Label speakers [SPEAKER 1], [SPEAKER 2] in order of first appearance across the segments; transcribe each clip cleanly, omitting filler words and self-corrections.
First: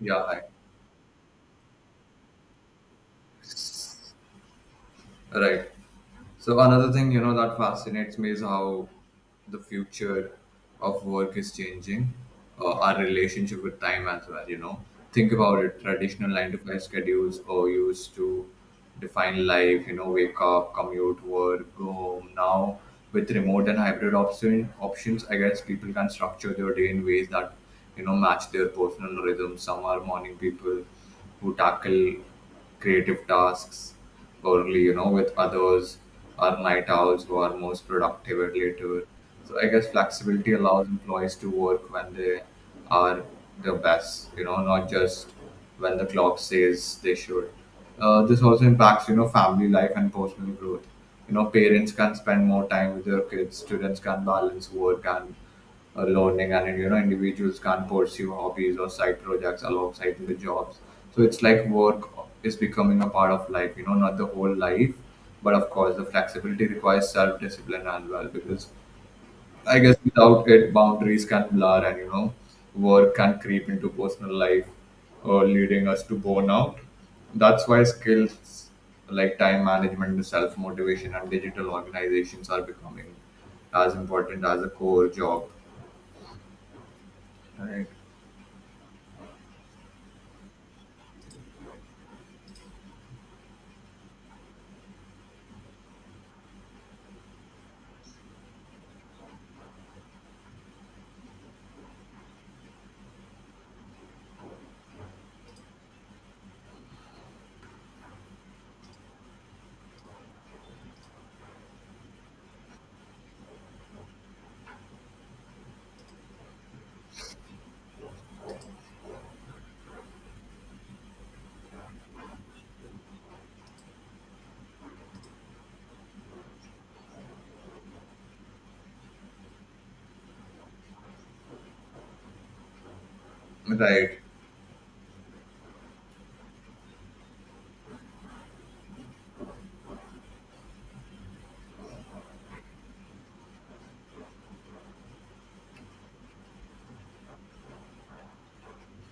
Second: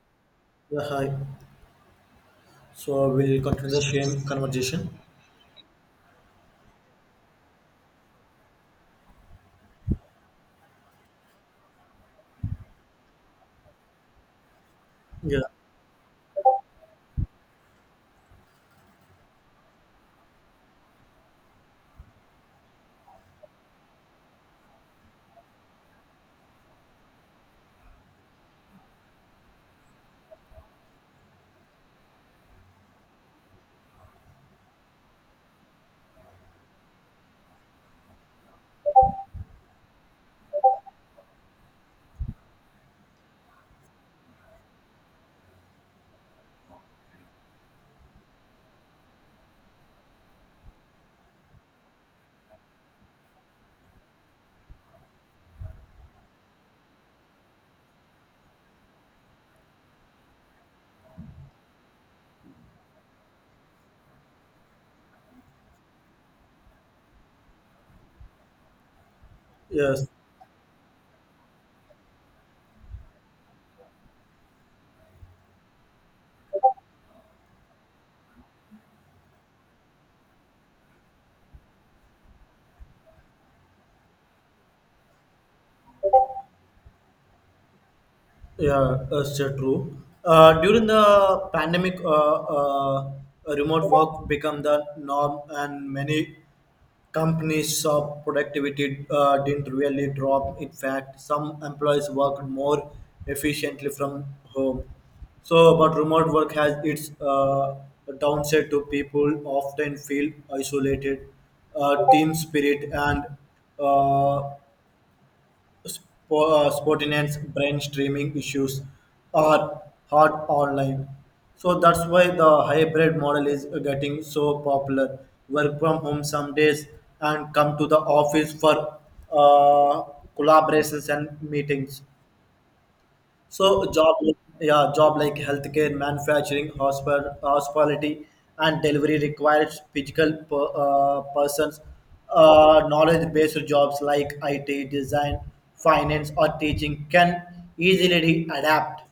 [SPEAKER 1] Yeah, hi.
[SPEAKER 2] Yeah, hi. So we'll continue the same conversation.
[SPEAKER 1] Right. So another thing, that fascinates me is how the future of work is changing, our relationship with time as well. Think
[SPEAKER 2] Yeah,
[SPEAKER 1] about it, traditional 9 to 5 schedules or used to define life, wake up, commute, work, go home. Now, with remote and hybrid options, I guess people can structure their day in ways that, match their personal rhythm. Some are morning people who tackle creative tasks early, with others are night owls who are most productive at later. So I guess flexibility allows employees to work when they are the best, not just when the clock says they should. This also impacts, family life and personal growth. Parents can spend more time with their kids, students can balance work and learning, and individuals can pursue hobbies or side projects alongside the jobs. So it's like work is becoming a part of life, not the whole life. But of course, the flexibility requires self-discipline as well, because I guess
[SPEAKER 2] yes,
[SPEAKER 1] without it boundaries can blur, and work can creep into personal life, or leading us to burnout. That's why skills like time management, self-motivation, and digital organizations are becoming as important as a core job, right?
[SPEAKER 2] yeah, that's true. During the pandemic, remote work became the norm, and many companies saw productivity didn't really drop. In fact, some employees worked more efficiently from home. So, but remote work has its downside to people often feel isolated, team spirit, and uh, spontaneous brainstreaming issues are hard online. So that's why the hybrid model is getting so popular. Work from home some days and come to the office for uh, collaborations and meetings. So a job,
[SPEAKER 1] Right,
[SPEAKER 2] yeah, job like healthcare, manufacturing, hospital, hospitality, and delivery requires physical persons. Knowledge-based jobs like IT, design, finance, or teaching can easily adapt.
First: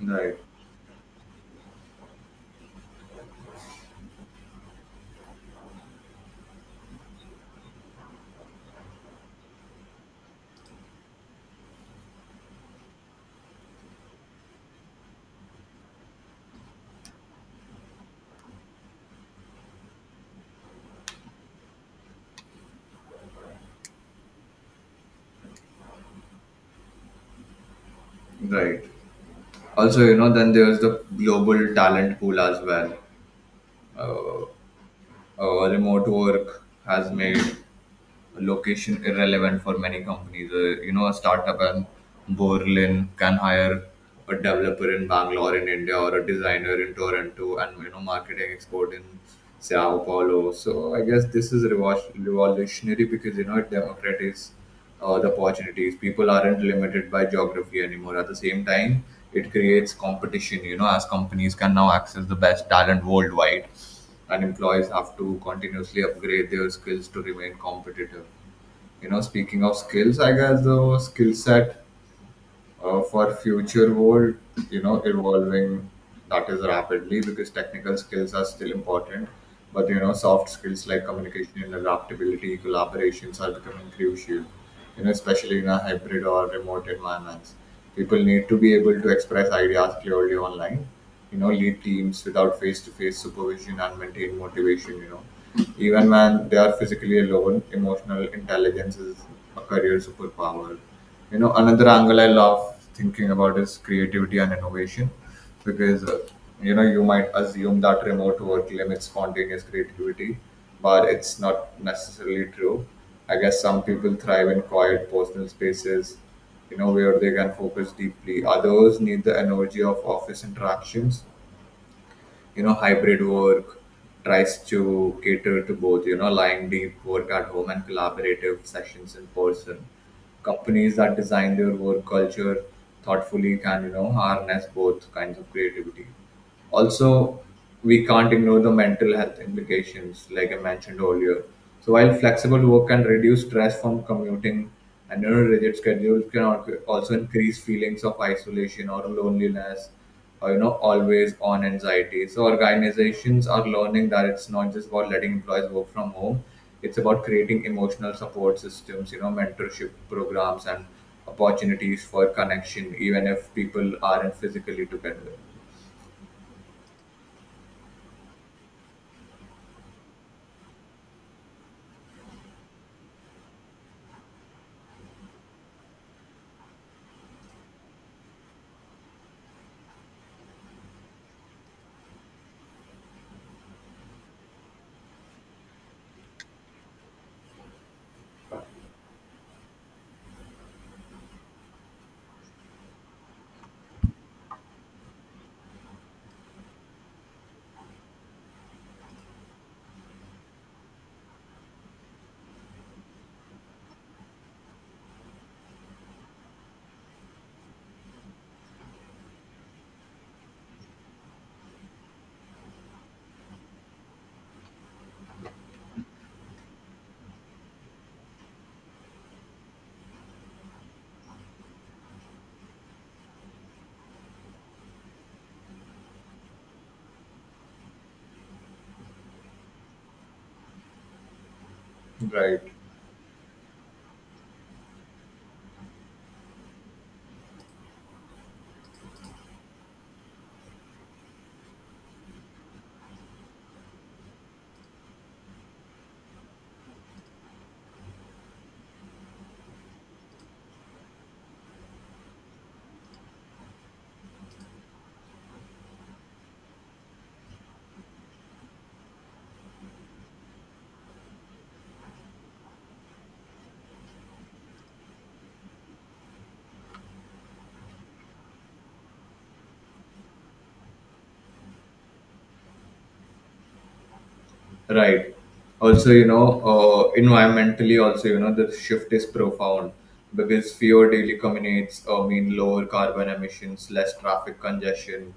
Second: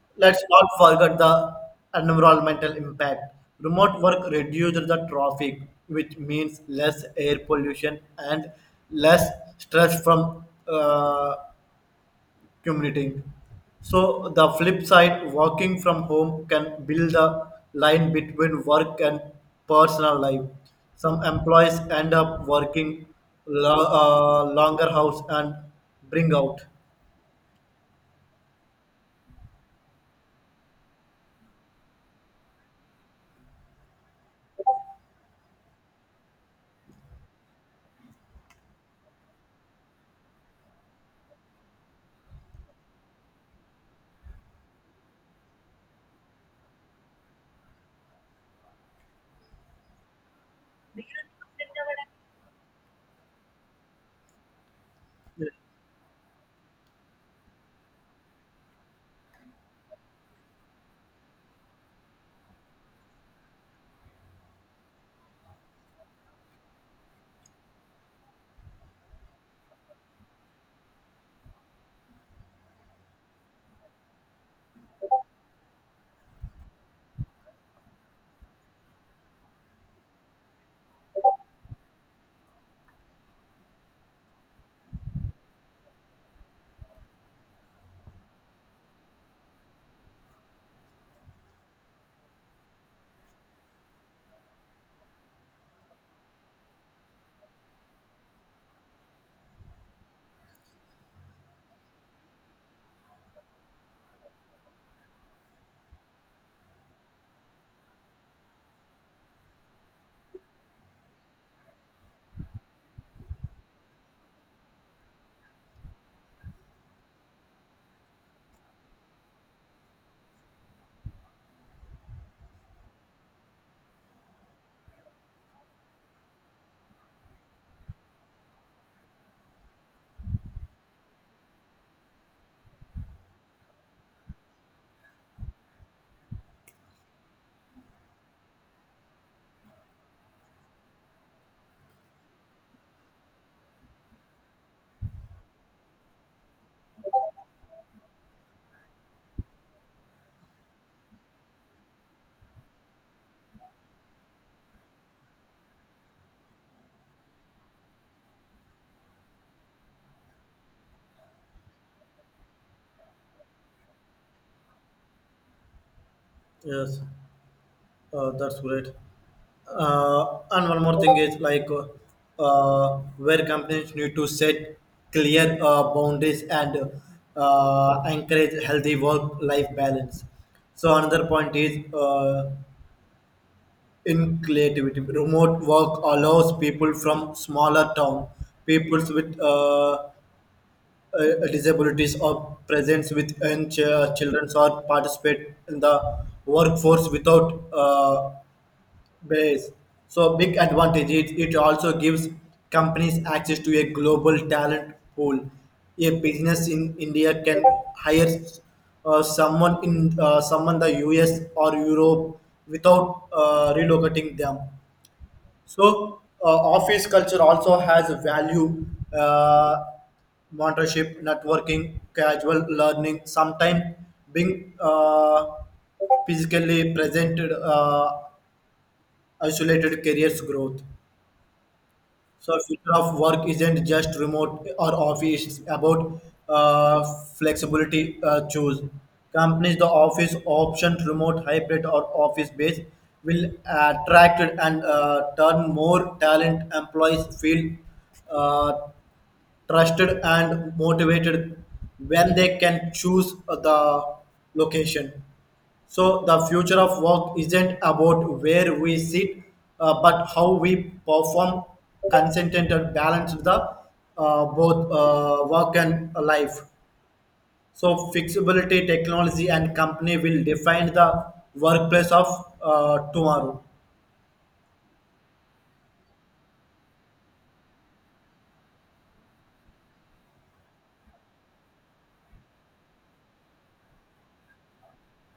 [SPEAKER 1] right,
[SPEAKER 2] Let's not forget the environmental impact. Remote work reduces the traffic, which means less air pollution and less stress from commuting. So the flip side, working from home can build the line between work and personal life. Some employees end up working longer hours and bring out.
[SPEAKER 1] right. Also, then there's the global talent pool as well. Uh, Remote work has made location irrelevant for many companies. A startup in Berlin can hire a developer in Bangalore in India, or a designer in Toronto, and marketing expert in Sao Paulo. So I guess this is revolutionary, because it democratizes the opportunities. People aren't limited by geography anymore. At the same time, it creates competition. As companies can now access the best talent worldwide, and employees have to continuously upgrade their skills to remain competitive. Speaking of skills, I guess the skill set for future world, evolving that is rapidly, because technical skills are still important, but soft skills like communication and adaptability, collaborations, are becoming crucial. Especially in a hybrid or remote environments, people need to be able to express ideas clearly online, lead teams without face-to-face supervision, and maintain motivation, even when they are physically alone. Emotional intelligence is a career superpower. Another angle I love thinking about is creativity and innovation. Because you might assume that remote work limits spontaneous creativity, but it's not necessarily true. I guess some people thrive in quiet personal spaces, where they can focus deeply. Others need the energy of office interactions. Hybrid work tries to cater to both, lying deep work at home and collaborative sessions in person. Companies that design their work culture thoughtfully can, harness both kinds of creativity. Also, we can't ignore the mental health implications, like I mentioned earlier. So while flexible work can reduce stress from commuting and, rigid schedules can also increase feelings of isolation or loneliness, or always on anxiety. So organizations are learning that it's not just about letting employees work from home. It's about creating emotional support systems, mentorship programs, and opportunities for connection even if people aren't physically together,
[SPEAKER 2] Yes, that's great. And one more thing is like where companies need to set clear boundaries and encourage healthy work-life balance. So another point is in creativity. Remote work allows people from smaller town, people with disabilities or presence with young children or participate in the workforce without base. So big advantage. It also gives companies access to a global talent pool. A business in India can hire someone in someone the US or Europe without relocating them. So office culture also has a value, uh, mentorship, networking, casual learning, sometimes being physically presented, isolated careers growth. So
[SPEAKER 1] right?
[SPEAKER 2] future of work isn't just remote or office. It's about uh, flexibility. Choose companies. The office option, remote, hybrid, or office based will attract and turn more talent. Employees feel uh, trusted and motivated when they can choose the location. So, the future of work isn't about where we sit, but how we perform consistent and balance the both work and life. So, flexibility, technology, and company will define the workplace of tomorrow.
[SPEAKER 1] Right. Also, environmentally, the shift is profound, because fewer daily commutes mean lower carbon emissions, less traffic congestion,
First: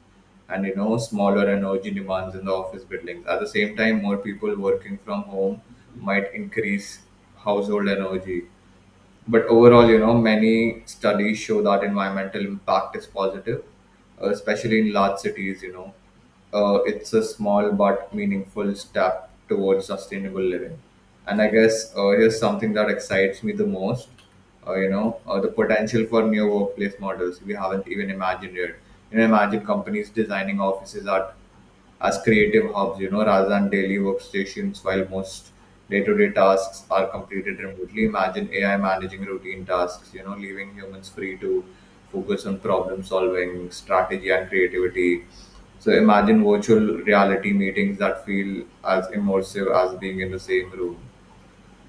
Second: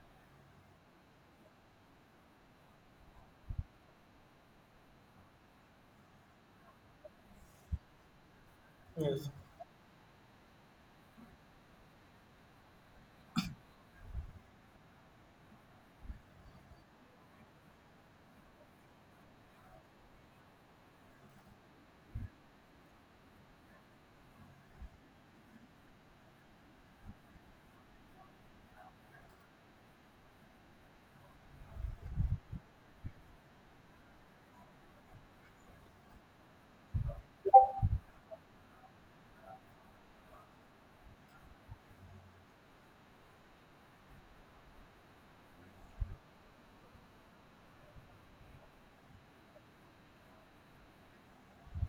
[SPEAKER 1] and, smaller energy demands in the office buildings. At the same time, more people working from home might increase household energy,
[SPEAKER 2] Yes.
[SPEAKER 1] but overall, many studies show that environmental impact is positive, especially in large cities. It's a small but meaningful step towards sustainable living. And I guess here's something that excites me the most, the potential for new workplace models we haven't even imagined yet. Imagine companies designing offices that as creative hubs, rather than daily workstations, while most day-to-day tasks are completed remotely. Imagine AI managing routine tasks, leaving humans free to focus on problem solving, strategy, and creativity. So imagine virtual reality meetings that feel as immersive as being in the same room.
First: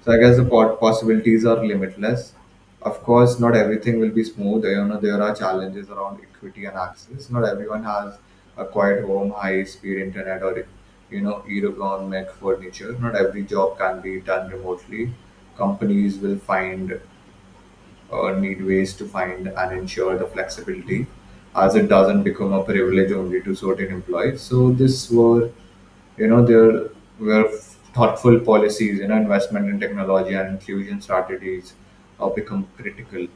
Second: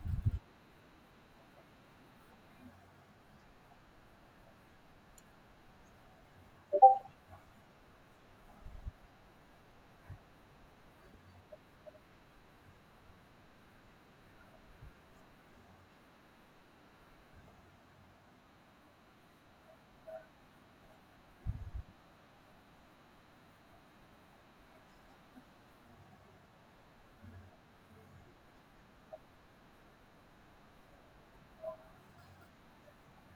[SPEAKER 1] So I guess the pot possibilities are limitless. Of course, not everything will be smooth. There are challenges around equity and access. Not everyone has a quiet home, high-speed internet, or ergonomic furniture. Not every job can be done remotely. Companies will find or need ways to find and ensure the flexibility, as it doesn't become a privilege only to certain employees. So this were, there were thoughtful policies, investment in technology and inclusion strategies become critical.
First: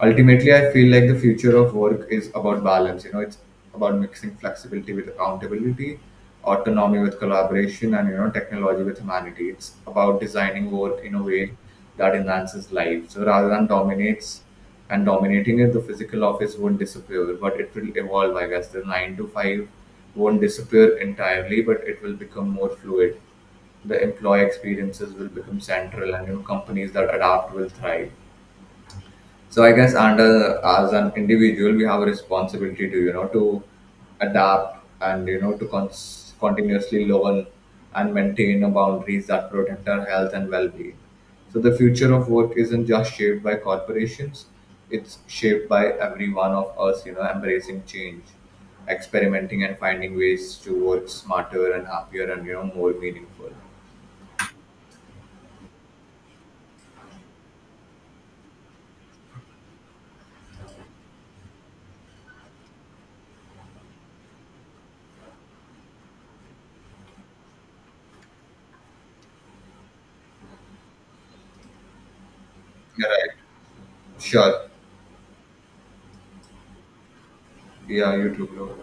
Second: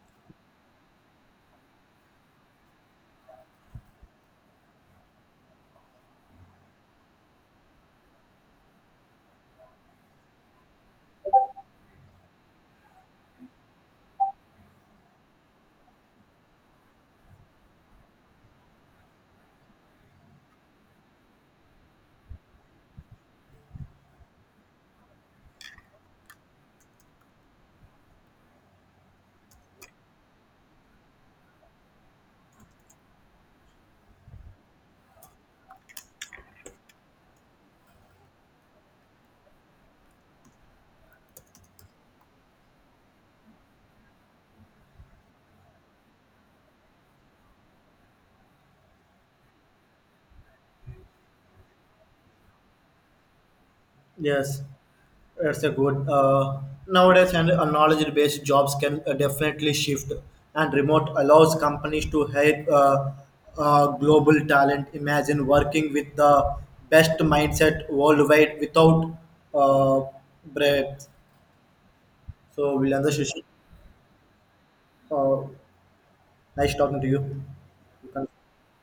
[SPEAKER 1] Ultimately, I feel like the future of work is about balance. It's about mixing flexibility with accountability, autonomy with collaboration, and technology with humanity. It's about designing work in a way that enhances life, so rather than dominates and dominating it. The physical office won't disappear, but it will evolve. I guess the 9 to 5 won't disappear entirely, but it will become more fluid. The employee experiences will become central, and companies that adapt will thrive. So I guess, under as an individual, we have a responsibility to adapt, and to continuously learn and maintain a boundaries that protect our health and well-being. So the future of work isn't just shaped by corporations; it's shaped by every one of us. Embracing change, experimenting, and finding ways to work smarter and happier, and more meaningful.
[SPEAKER 2] Yes. That's a good. Nowadays, and knowledge-based jobs can definitely shift, and remote allows companies to hire global talent. Imagine working with the best mindset worldwide without uh, breaks. So,
[SPEAKER 1] You're
[SPEAKER 2] Vilandra
[SPEAKER 1] right.
[SPEAKER 2] Shishi,
[SPEAKER 1] Sure.
[SPEAKER 2] uh, nice talking to you.
[SPEAKER 1] Yeah, you too, bro.